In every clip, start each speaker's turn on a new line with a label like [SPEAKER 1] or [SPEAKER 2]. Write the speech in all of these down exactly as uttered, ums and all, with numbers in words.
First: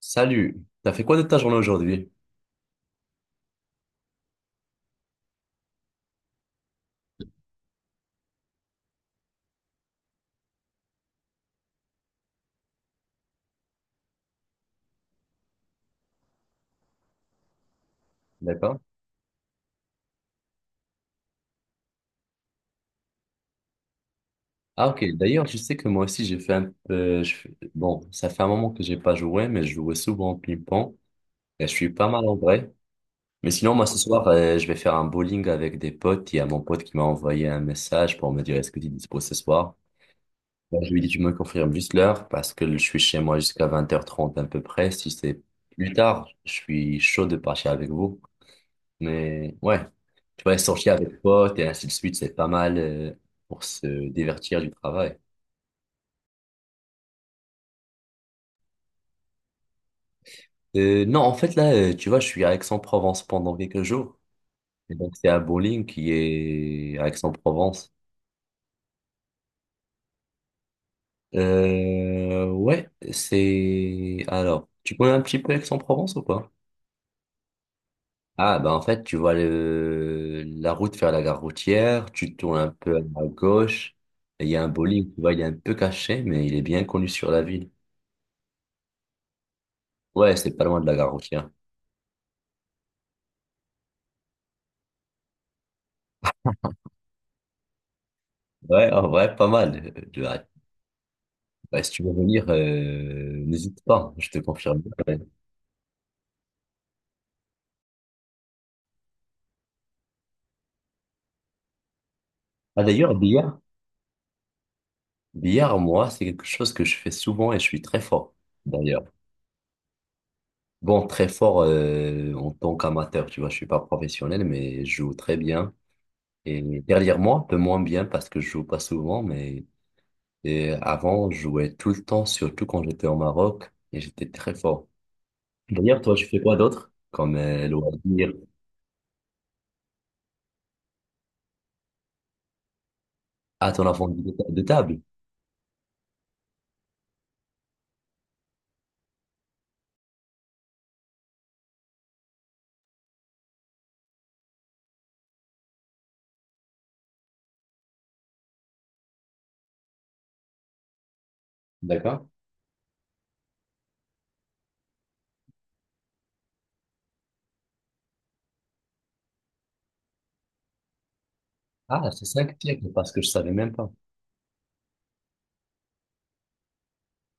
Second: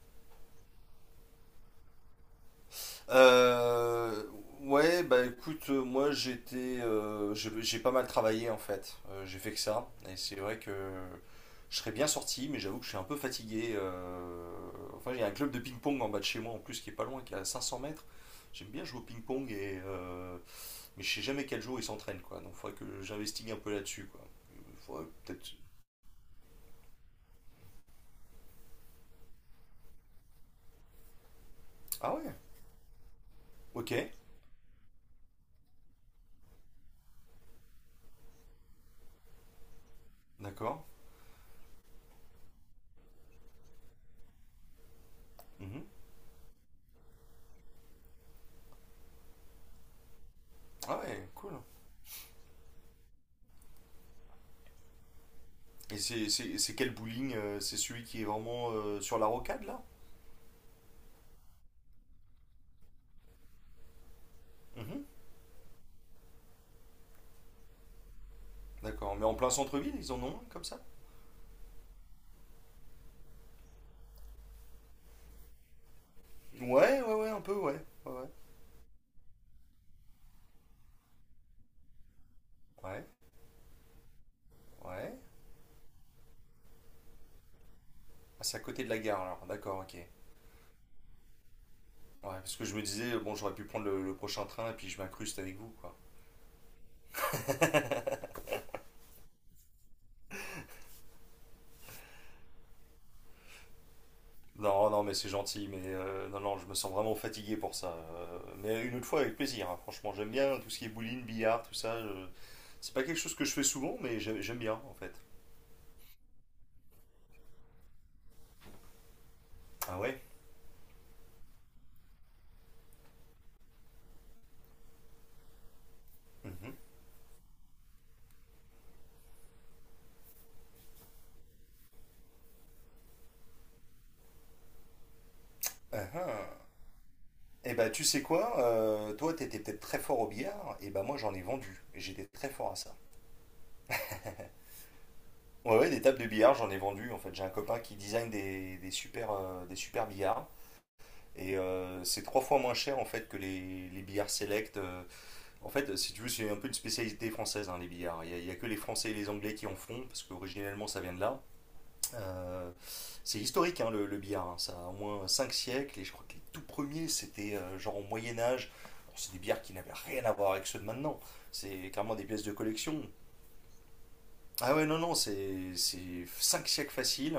[SPEAKER 1] Salut, t'as fait quoi de ta journée aujourd'hui?
[SPEAKER 2] Euh, ouais, bah écoute, euh, moi j'étais, euh, j'ai j'ai pas mal travaillé en fait. Euh, j'ai fait que ça, et c'est vrai que je serais bien sorti, mais j'avoue que je suis un peu fatigué. euh, Enfin, il y a un club de ping-pong en bas de chez moi en plus qui est pas loin, qui est à cinq cents mètres. J'aime
[SPEAKER 1] D'accord.
[SPEAKER 2] bien jouer au ping-pong et euh, mais je sais jamais quel jour ils s'entraînent quoi. Donc, faudrait que j'investigue un peu là-dessus quoi.
[SPEAKER 1] Ah ok,
[SPEAKER 2] Faudrait
[SPEAKER 1] d'ailleurs
[SPEAKER 2] peut-être.
[SPEAKER 1] je sais que moi aussi j'ai fait un peu... je fais- Bon, ça fait un moment que j'ai pas joué, mais je jouais souvent au ping-pong et je suis pas
[SPEAKER 2] Ah
[SPEAKER 1] mal
[SPEAKER 2] ouais.
[SPEAKER 1] en vrai. Mais sinon moi
[SPEAKER 2] Ok.
[SPEAKER 1] ce soir euh, je vais faire un bowling avec des potes. Il y a mon pote qui m'a envoyé un message pour me dire est-ce que tu es dispo ce soir?
[SPEAKER 2] D'accord.
[SPEAKER 1] Moi, je lui ai dit tu me confirmes juste l'heure parce que je suis chez moi jusqu'à vingt heures trente à peu près. Si c'est
[SPEAKER 2] Mhm.
[SPEAKER 1] plus tard, je suis chaud de partir avec vous. Mais ouais, tu vois, sortir
[SPEAKER 2] Ah
[SPEAKER 1] avec
[SPEAKER 2] ouais, cool.
[SPEAKER 1] potes et ainsi de suite, c'est pas mal euh, pour se divertir du travail.
[SPEAKER 2] Et c'est c'est- c'est quel bowling? euh, C'est celui qui est vraiment euh, sur la rocade là?
[SPEAKER 1] Euh, non, en fait, là, euh, tu vois, je suis à Aix-en-Provence pendant quelques jours. Et
[SPEAKER 2] Mhm.
[SPEAKER 1] donc, c'est à Bowling qui est à Aix-en-Provence.
[SPEAKER 2] D'accord, mais en plein centre-ville, ils en ont un comme ça.
[SPEAKER 1] Euh, ouais, c'est... Alors, tu connais un petit peu Aix-en-Provence ou pas?
[SPEAKER 2] Ouais, ouais, ouais, un peu, ouais. Ouais, ouais.
[SPEAKER 1] Ah, bah en fait, tu vois le... la route vers la gare routière, tu tournes un peu à
[SPEAKER 2] Ouais,
[SPEAKER 1] gauche, et il y a un bowling,
[SPEAKER 2] ouais.
[SPEAKER 1] tu vois, il est un peu caché, mais il est bien connu sur la ville.
[SPEAKER 2] Ah, c'est à côté de la gare alors, d'accord, ok. Ouais,
[SPEAKER 1] Ouais, c'est pas loin de la gare routière.
[SPEAKER 2] parce que je me disais, bon, j'aurais pu prendre le, le prochain train et puis je m'incruste avec vous, quoi.
[SPEAKER 1] Ouais, en vrai, pas mal. Euh, ouais. Bah, si tu veux venir, euh, n'hésite pas, je te confirme.
[SPEAKER 2] Non, non, mais
[SPEAKER 1] Ouais.
[SPEAKER 2] c'est gentil, mais euh, non, non, je me sens vraiment fatigué pour ça. euh, Mais une autre fois, avec plaisir, hein, franchement, j'aime bien tout ce qui est bowling, billard, tout ça. je-
[SPEAKER 1] Ah
[SPEAKER 2] C'est pas
[SPEAKER 1] d'ailleurs,
[SPEAKER 2] quelque chose que je
[SPEAKER 1] billard,
[SPEAKER 2] fais souvent, mais j'ai- j'aime bien, en fait.
[SPEAKER 1] billard, moi, c'est quelque chose que je fais souvent et je suis très fort, d'ailleurs.
[SPEAKER 2] Ah ouais.
[SPEAKER 1] Bon, très fort euh, en tant qu'amateur, tu vois, je suis pas professionnel, mais je joue très bien. Et
[SPEAKER 2] Mhm.
[SPEAKER 1] dernièrement, un peu moins bien parce que je joue pas souvent, mais et avant, je jouais tout le temps, surtout quand j'étais au Maroc, et j'étais très fort. D'ailleurs,
[SPEAKER 2] Ah
[SPEAKER 1] toi, tu fais
[SPEAKER 2] ah.
[SPEAKER 1] quoi d'autre? Comme euh,
[SPEAKER 2] Eh ben, tu sais
[SPEAKER 1] loisir
[SPEAKER 2] quoi, euh, toi, t'étais peut-être très fort au billard, et ben moi, j'en ai vendu. Et j'étais très fort à ça.
[SPEAKER 1] à ton avant de ta- de table.
[SPEAKER 2] Ouais, ouais, des tables de billard, j'en ai vendu. En fait, j'ai un copain qui design des, des super, euh, des super billards. Et euh, c'est trois fois moins cher en fait que les, les billards select. euh. En fait, si tu veux, c'est un peu une spécialité française, hein, les billards. Il n'y a, il y a que les Français et les Anglais qui en font, parce qu'originellement ça vient de là.
[SPEAKER 1] D'accord.
[SPEAKER 2] Euh, c'est historique, hein, le, le billard, hein. Ça a au moins cinq siècles et je crois que les tout premiers c'était euh, genre au Moyen Âge. Bon, c'est des billards qui n'avaient rien à voir avec ceux de maintenant, c'est
[SPEAKER 1] Ah,
[SPEAKER 2] clairement
[SPEAKER 1] c'est
[SPEAKER 2] des pièces
[SPEAKER 1] ça
[SPEAKER 2] de
[SPEAKER 1] que tire,
[SPEAKER 2] collection.
[SPEAKER 1] parce que je savais même pas.
[SPEAKER 2] Ah ouais, non, non, c'est cinq siècles faciles.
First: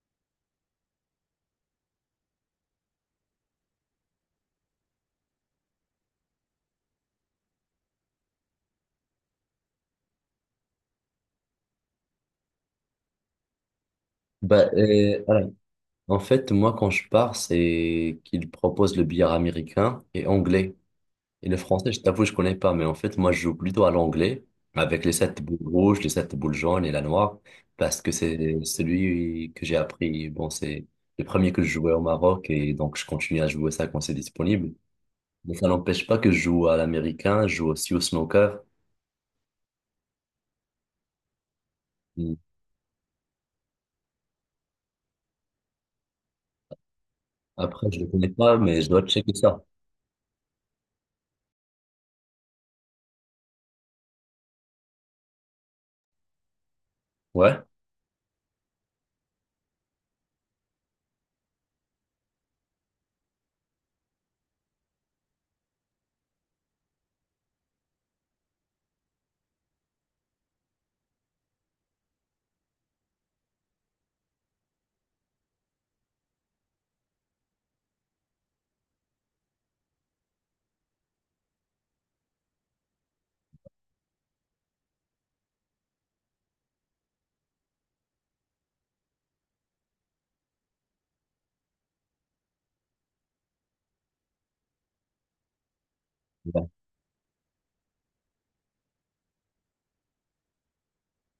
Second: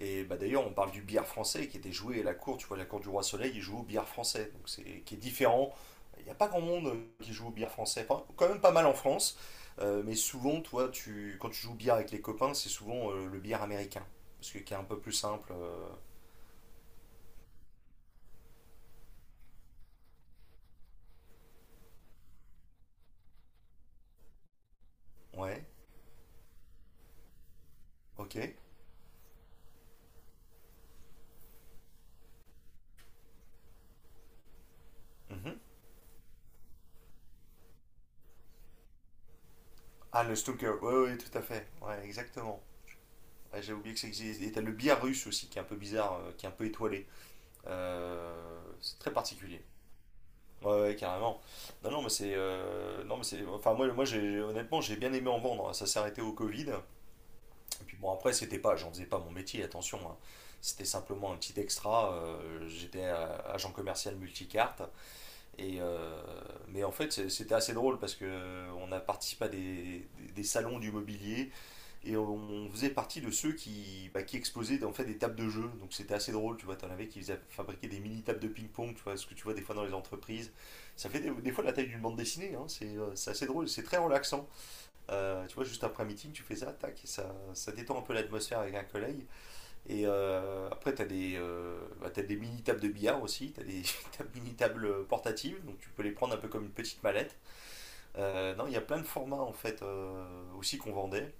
[SPEAKER 2] Et bah d'ailleurs, on parle du billard français qui était joué à la cour, tu vois, la cour du Roi Soleil, il joue au billard français, donc c'est qui est différent. Il n'y a pas grand monde qui joue au billard français, enfin, quand même pas mal en France. Euh, mais souvent, toi, tu, quand tu joues au billard avec les copains, c'est souvent euh, le billard américain, parce que
[SPEAKER 1] Bah,
[SPEAKER 2] qui est un peu plus
[SPEAKER 1] euh, voilà.
[SPEAKER 2] simple. euh,
[SPEAKER 1] En fait, moi, quand je pars, c'est qu'ils proposent le billard américain et anglais. Et le français, je t'avoue, je connais pas, mais en fait, moi, je joue plutôt à l'anglais, avec les sept boules
[SPEAKER 2] Ouais,
[SPEAKER 1] rouges, les sept boules jaunes et la noire, parce que
[SPEAKER 2] ok.
[SPEAKER 1] c'est celui que j'ai appris. Bon, c'est le premier que je jouais au Maroc, et donc je continue à jouer ça quand c'est disponible. Mais
[SPEAKER 2] mhm.
[SPEAKER 1] ça n'empêche pas que je joue à l'américain, je joue aussi au snooker.
[SPEAKER 2] Ah, le snooker, ouais, ouais, tout à fait, ouais, exactement. Ouais, j'ai oublié que ça existe. Et t'as le billard russe aussi, qui est un peu bizarre, euh, qui est un peu étoilé.
[SPEAKER 1] Après, je le connais pas,
[SPEAKER 2] Euh,
[SPEAKER 1] mais je
[SPEAKER 2] c'est
[SPEAKER 1] dois
[SPEAKER 2] très
[SPEAKER 1] checker ça.
[SPEAKER 2] particulier. Ouais, ouais, carrément. Non, non, mais c'est, euh, non, mais c'est, enfin moi, moi, j'ai, honnêtement, j'ai bien aimé en vendre. Ça s'est arrêté au Covid.
[SPEAKER 1] Ouais.
[SPEAKER 2] Et puis bon, après, c'était pas, j'en faisais pas mon métier, attention, hein. C'était simplement un petit extra. euh, J'étais euh, agent commercial multicarte. Et euh, mais en fait, c'est- c'était assez drôle parce que euh, on a participé à des, des, des salons du mobilier. Et on faisait partie de ceux qui, bah, qui exposaient en fait des tables de jeu. Donc c'était assez drôle, tu vois. T'en avais qui fabriquaient des mini tables de ping-pong, tu vois, ce que tu vois des fois dans les entreprises. Ça fait des, des fois la taille d'une bande dessinée, hein. C'est, euh, c'est assez drôle, c'est très relaxant. Euh, tu vois, juste après un meeting, tu fais ça, tac, et ça, ça détend un peu l'atmosphère avec un collègue. Et euh, après, t'as des, euh, bah, t'as des mini tables de billard aussi, t'as des t'as des mini tables portatives, donc tu peux les prendre un peu comme une petite mallette. Euh, non, il y a plein de formats en fait euh, aussi qu'on vendait.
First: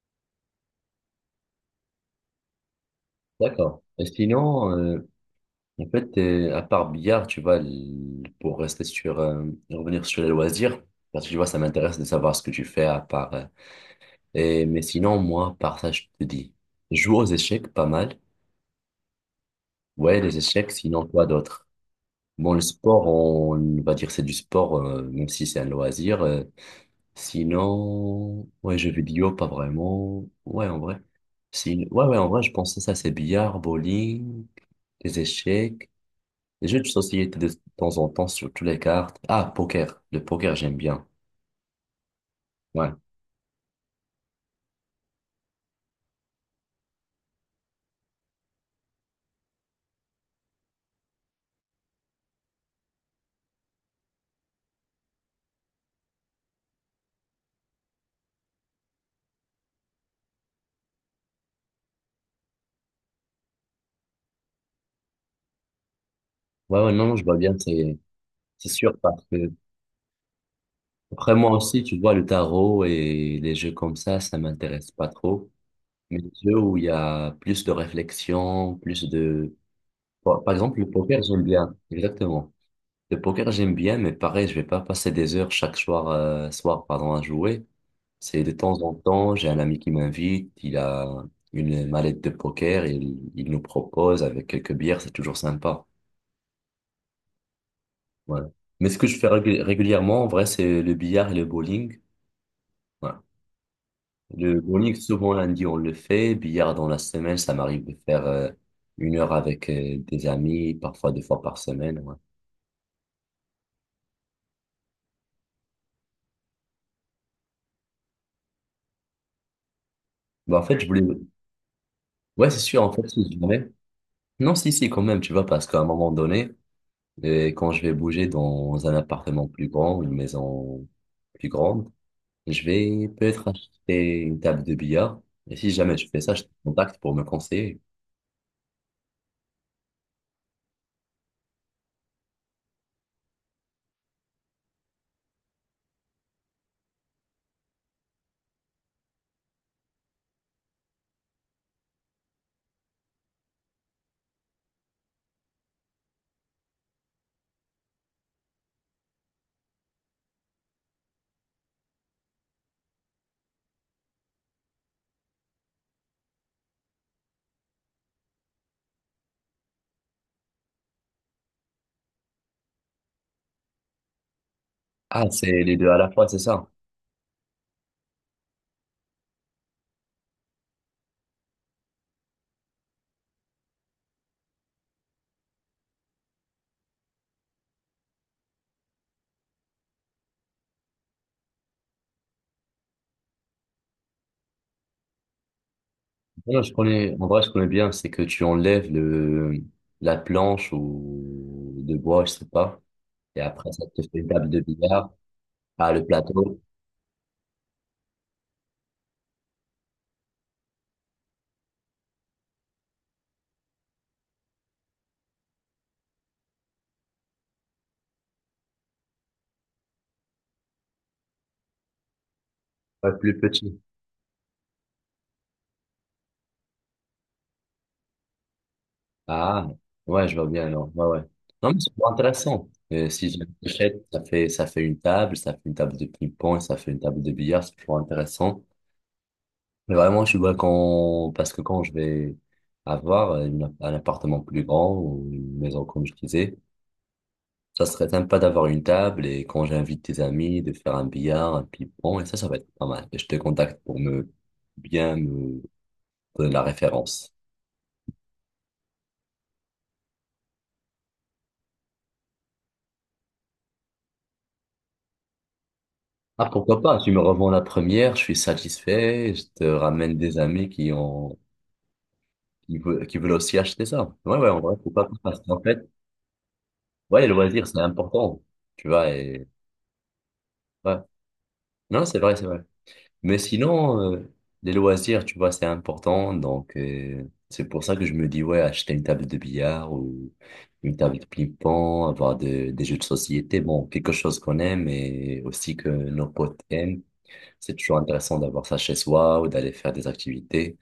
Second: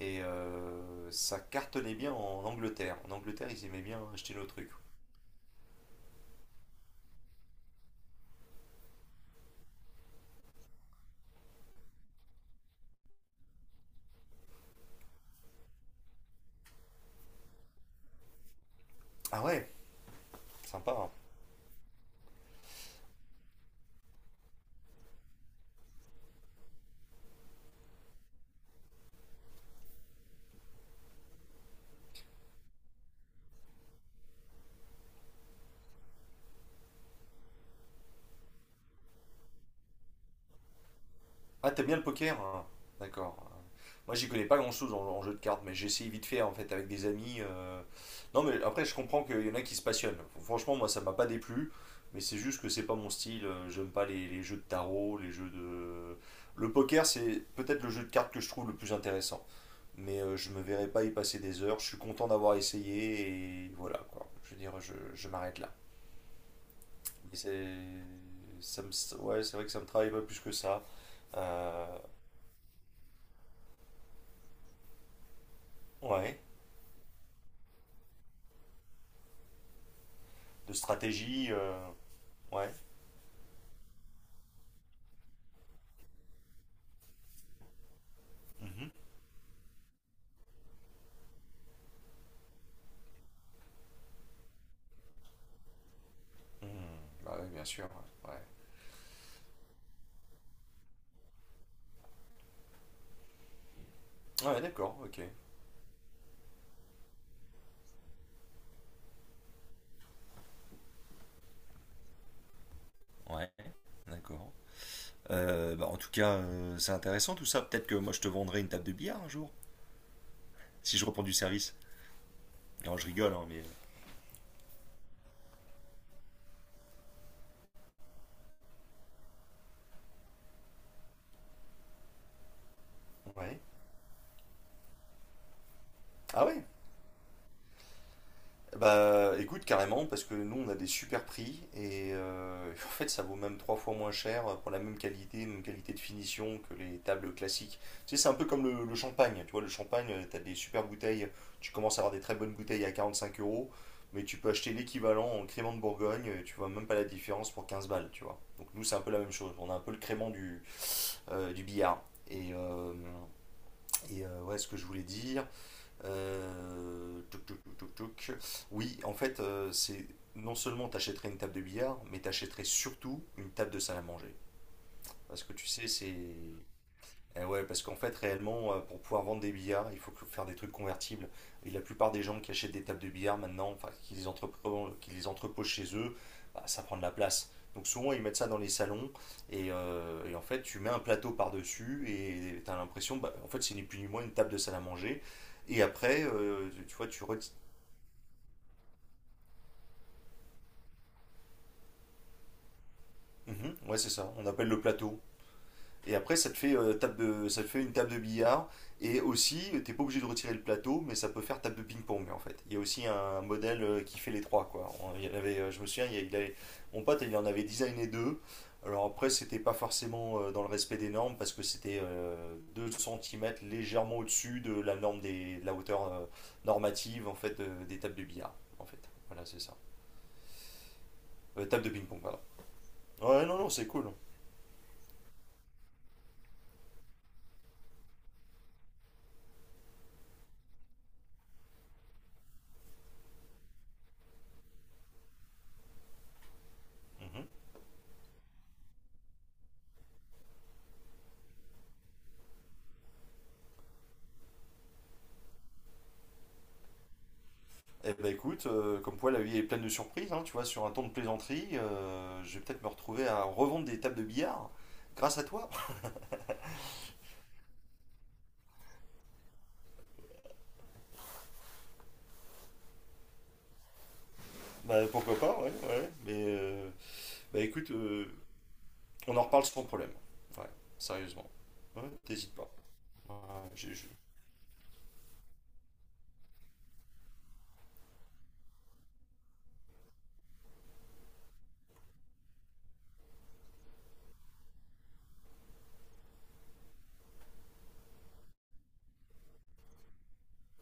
[SPEAKER 2] Et euh, Ça cartonnait bien en Angleterre. En Angleterre, ils aimaient
[SPEAKER 1] D'accord.
[SPEAKER 2] bien
[SPEAKER 1] Et
[SPEAKER 2] acheter nos
[SPEAKER 1] sinon,
[SPEAKER 2] trucs.
[SPEAKER 1] euh, en fait, euh, à part billard, tu vois, l- pour rester sur, euh, revenir sur les loisirs, parce que tu vois, ça m'intéresse de savoir ce que tu fais à part. Euh, et, mais sinon, moi, par ça, je te dis, je joue aux échecs pas mal.
[SPEAKER 2] Ah ouais,
[SPEAKER 1] Ouais, les échecs,
[SPEAKER 2] sympa,
[SPEAKER 1] sinon
[SPEAKER 2] hein.
[SPEAKER 1] quoi d'autre? Bon, le sport, on va dire c'est du sport, euh, même si c'est un loisir. Euh, sinon, ouais, jeux vidéo, pas vraiment. Ouais, en vrai. Sin- Ouais, ouais, en vrai, je pensais ça, c'est billard, bowling, les échecs. Les jeux de société de temps en temps, surtout les cartes. Ah, poker. Le poker, j'aime bien.
[SPEAKER 2] Ah, t'aimes bien le poker? Hein.
[SPEAKER 1] Ouais.
[SPEAKER 2] D'accord. Moi, j'y connais pas grand-chose en, en jeu de cartes, mais j'essaye vite fait en fait avec des amis. euh. Non, mais après, je comprends qu'il y en a qui se passionnent. Franchement, moi, ça m'a pas déplu, mais c'est juste que c'est pas mon style. Euh, J'aime pas les, les jeux de tarot. Les jeux de. Le poker, c'est peut-être le jeu de cartes que je trouve le plus intéressant. Mais euh, je me verrai pas y passer des heures. Je suis content d'avoir essayé et voilà quoi. Je veux dire, je, je m'arrête là.
[SPEAKER 1] Ouais, ouais, non, je vois
[SPEAKER 2] Mais
[SPEAKER 1] bien,
[SPEAKER 2] c'est,
[SPEAKER 1] c'est, c'est
[SPEAKER 2] ça
[SPEAKER 1] sûr,
[SPEAKER 2] me-
[SPEAKER 1] parce
[SPEAKER 2] ouais,
[SPEAKER 1] que
[SPEAKER 2] c'est vrai que ça me travaille pas plus que ça.
[SPEAKER 1] après moi aussi,
[SPEAKER 2] Euh,
[SPEAKER 1] tu vois, le tarot et les jeux comme ça, ça m'intéresse pas trop. Mais les
[SPEAKER 2] ouais,
[SPEAKER 1] jeux où il y a plus de réflexion, plus de... Par par
[SPEAKER 2] de
[SPEAKER 1] exemple, le poker, j'aime
[SPEAKER 2] stratégie,
[SPEAKER 1] bien.
[SPEAKER 2] euh,
[SPEAKER 1] Exactement.
[SPEAKER 2] ouais.
[SPEAKER 1] Le poker, j'aime bien, mais pareil, je vais pas passer des heures chaque soir, euh, soir, pardon, à jouer. C'est de temps
[SPEAKER 2] Mhm.
[SPEAKER 1] en temps, j'ai un ami qui m'invite, il a une mallette de poker, et il, il nous propose avec quelques bières, c'est toujours sympa.
[SPEAKER 2] Mhm. Bah oui, bien sûr. Ouais,
[SPEAKER 1] Voilà. Mais ce que je fais régul- régulièrement, en vrai, c'est le billard et le bowling. Voilà.
[SPEAKER 2] ouais.
[SPEAKER 1] Le
[SPEAKER 2] Ouais,
[SPEAKER 1] bowling,
[SPEAKER 2] d'accord, ok.
[SPEAKER 1] souvent lundi, on le fait. Billard dans la semaine, ça m'arrive de faire euh, une heure avec euh, des amis, parfois deux fois par semaine. Ouais.
[SPEAKER 2] Ouais, d'accord. Euh, bah, en tout cas, euh, c'est intéressant tout ça. Peut-être que moi je te vendrai une table de billard un jour,
[SPEAKER 1] Bah, en fait, je
[SPEAKER 2] si
[SPEAKER 1] voulais...
[SPEAKER 2] je reprends du service.
[SPEAKER 1] Ouais, c'est sûr, en
[SPEAKER 2] Non, je
[SPEAKER 1] fait, si
[SPEAKER 2] rigole, hein, mais.
[SPEAKER 1] jamais... Non, si, si, quand même, tu vois, parce qu'à un moment donné... Et quand je vais bouger dans un appartement plus grand, une maison plus grande, je vais peut-être
[SPEAKER 2] Ouais.
[SPEAKER 1] acheter une table de billard. Et si jamais je fais ça, je
[SPEAKER 2] Ah
[SPEAKER 1] te
[SPEAKER 2] ouais.
[SPEAKER 1] contacte pour me conseiller.
[SPEAKER 2] Bah écoute, carrément, parce que nous on a des super prix et euh, en fait ça vaut même trois fois moins cher pour la même qualité, même qualité de finition que les tables classiques. Tu sais, c'est un peu comme le, le champagne, tu vois, le champagne, euh, t'as des super bouteilles, tu commences à avoir des très bonnes bouteilles à quarante-cinq euros, mais tu peux acheter l'équivalent en crément de Bourgogne, euh, tu vois même pas la différence pour quinze balles, tu vois. Donc nous c'est un peu la même chose, on a un peu le crément du, euh, du billard. Et, euh, et, euh, ouais, ce que je voulais dire, euh, touc, touc, touc, touc, oui, en fait, euh, c'est non seulement t'achèterais une table de billard, mais t'achèterais surtout une table de salle à manger.
[SPEAKER 1] Ah,
[SPEAKER 2] Parce
[SPEAKER 1] c'est
[SPEAKER 2] que tu
[SPEAKER 1] les deux
[SPEAKER 2] sais,
[SPEAKER 1] à la
[SPEAKER 2] c'est
[SPEAKER 1] fois, c'est ça.
[SPEAKER 2] Eh ouais, parce qu'en fait, réellement, euh, pour pouvoir vendre des billards, il faut que- faire des trucs convertibles. Et la plupart des gens qui achètent des tables de billard maintenant, enfin, qui les entreposent, qui les entreposent chez eux, bah, ça prend de la place. Donc souvent, ils mettent ça dans les salons. Et, euh, et en fait, tu mets un plateau par-dessus et tu as l'impression, bah, en fait, c'est ni plus ni moins une table de salle à manger. Et après,
[SPEAKER 1] Non,
[SPEAKER 2] euh,
[SPEAKER 1] je
[SPEAKER 2] tu tu vois.
[SPEAKER 1] connais,
[SPEAKER 2] tu...
[SPEAKER 1] en vrai, je
[SPEAKER 2] re-
[SPEAKER 1] connais bien, c'est que tu enlèves le, la planche ou de bois, je sais pas. Et après,
[SPEAKER 2] Mhm,
[SPEAKER 1] ça
[SPEAKER 2] ouais,
[SPEAKER 1] te fait
[SPEAKER 2] c'est
[SPEAKER 1] une
[SPEAKER 2] ça. On
[SPEAKER 1] table de
[SPEAKER 2] appelle le
[SPEAKER 1] billard.
[SPEAKER 2] plateau.
[SPEAKER 1] Ah, le
[SPEAKER 2] Et après, ça te
[SPEAKER 1] plateau,
[SPEAKER 2] fait, euh, table de, ça te fait une table de billard. Et aussi, t'es pas obligé de retirer le plateau, mais ça peut faire table de ping-pong en fait. Il y a aussi un modèle euh, qui fait les trois quoi. On- il y en avait, euh, je me souviens. Il y a- il avait- Mon pote il en avait designé deux. Alors après, c'était pas forcément euh, dans le respect des normes parce que c'était euh, deux
[SPEAKER 1] ouais, plus
[SPEAKER 2] centimètres
[SPEAKER 1] petit.
[SPEAKER 2] légèrement au-dessus de la norme des, de la hauteur euh, normative en fait de- des tables de billard en fait. Voilà, c'est
[SPEAKER 1] Ah,
[SPEAKER 2] ça.
[SPEAKER 1] ouais, je vois bien alors. Ouais, ouais.
[SPEAKER 2] Euh,
[SPEAKER 1] Non, mais
[SPEAKER 2] table de
[SPEAKER 1] c'est pas
[SPEAKER 2] ping-pong, pardon.
[SPEAKER 1] intéressant. Euh, si je
[SPEAKER 2] Ouais, non, non, c'est
[SPEAKER 1] l'achète,
[SPEAKER 2] cool.
[SPEAKER 1] ça fait, ça fait une table, ça fait une table de ping-pong, ça fait une table de billard, c'est toujours intéressant. Mais vraiment, je vois quand, parce que quand je vais avoir une- un appartement plus grand ou une maison, comme je disais,
[SPEAKER 2] Mhm.
[SPEAKER 1] ça serait sympa d'avoir une table et quand j'invite tes amis, de faire un billard, un ping-pong, et ça, ça va être pas mal. Et je te contacte pour me bien me donner la référence.
[SPEAKER 2] Eh ben écoute, euh, comme quoi la vie est pleine de surprises, hein, tu vois, sur un ton de plaisanterie, euh, je vais peut-être me retrouver à revendre des tables de billard grâce à toi.
[SPEAKER 1] Ah, pourquoi pas? Tu me revends la première, je suis satisfait, je te ramène des amis qui ont, qui veulent, qui veulent aussi acheter ça. Ouais, ouais, en vrai, faut
[SPEAKER 2] Bah
[SPEAKER 1] pas,
[SPEAKER 2] pourquoi
[SPEAKER 1] parce
[SPEAKER 2] pas,
[SPEAKER 1] qu'en
[SPEAKER 2] ouais,
[SPEAKER 1] fait,
[SPEAKER 2] ouais. Mais euh,
[SPEAKER 1] ouais, les
[SPEAKER 2] bah
[SPEAKER 1] loisirs, c'est
[SPEAKER 2] écoute, euh,
[SPEAKER 1] important, tu vois,
[SPEAKER 2] on en
[SPEAKER 1] et,
[SPEAKER 2] reparle sans problème. Ouais,
[SPEAKER 1] ouais.
[SPEAKER 2] sérieusement. Ouais,
[SPEAKER 1] Non, c'est vrai, c'est
[SPEAKER 2] t'hésites
[SPEAKER 1] vrai.
[SPEAKER 2] pas. Ouais,
[SPEAKER 1] Mais
[SPEAKER 2] j'ai- je-
[SPEAKER 1] sinon, euh, les loisirs, tu vois, c'est important, donc, euh, c'est pour ça que je me dis, ouais, acheter une table de billard ou une table de ping-pong, avoir de- des jeux de société, bon, quelque chose qu'on aime et aussi que nos potes aiment. C'est toujours intéressant d'avoir ça chez soi ou d'aller faire des activités.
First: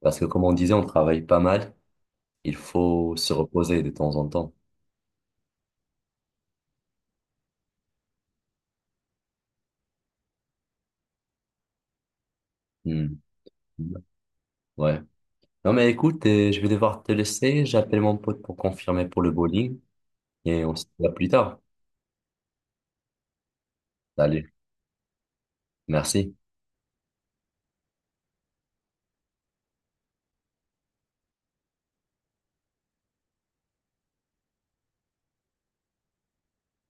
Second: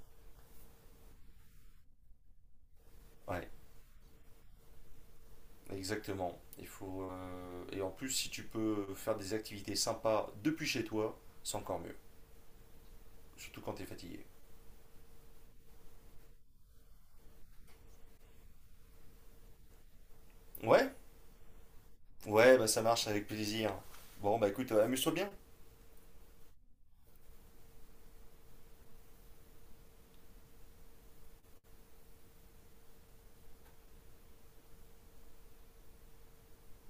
[SPEAKER 1] Parce que comme on disait, on travaille pas mal. Il faut se
[SPEAKER 2] ouais,
[SPEAKER 1] reposer de temps en temps.
[SPEAKER 2] exactement. Il faut euh, Et en plus si tu peux faire des activités sympas depuis chez toi, c'est encore mieux.
[SPEAKER 1] Hmm.
[SPEAKER 2] Surtout quand t'es fatigué.
[SPEAKER 1] Ouais. Non mais écoute, euh, je vais devoir te laisser. J'appelle mon pote pour confirmer pour le bowling et on se
[SPEAKER 2] Ouais,
[SPEAKER 1] voit plus tard.
[SPEAKER 2] ouais, bah ça marche avec plaisir. Bon
[SPEAKER 1] Salut.
[SPEAKER 2] bah écoute, euh, amuse-toi bien.
[SPEAKER 1] Merci.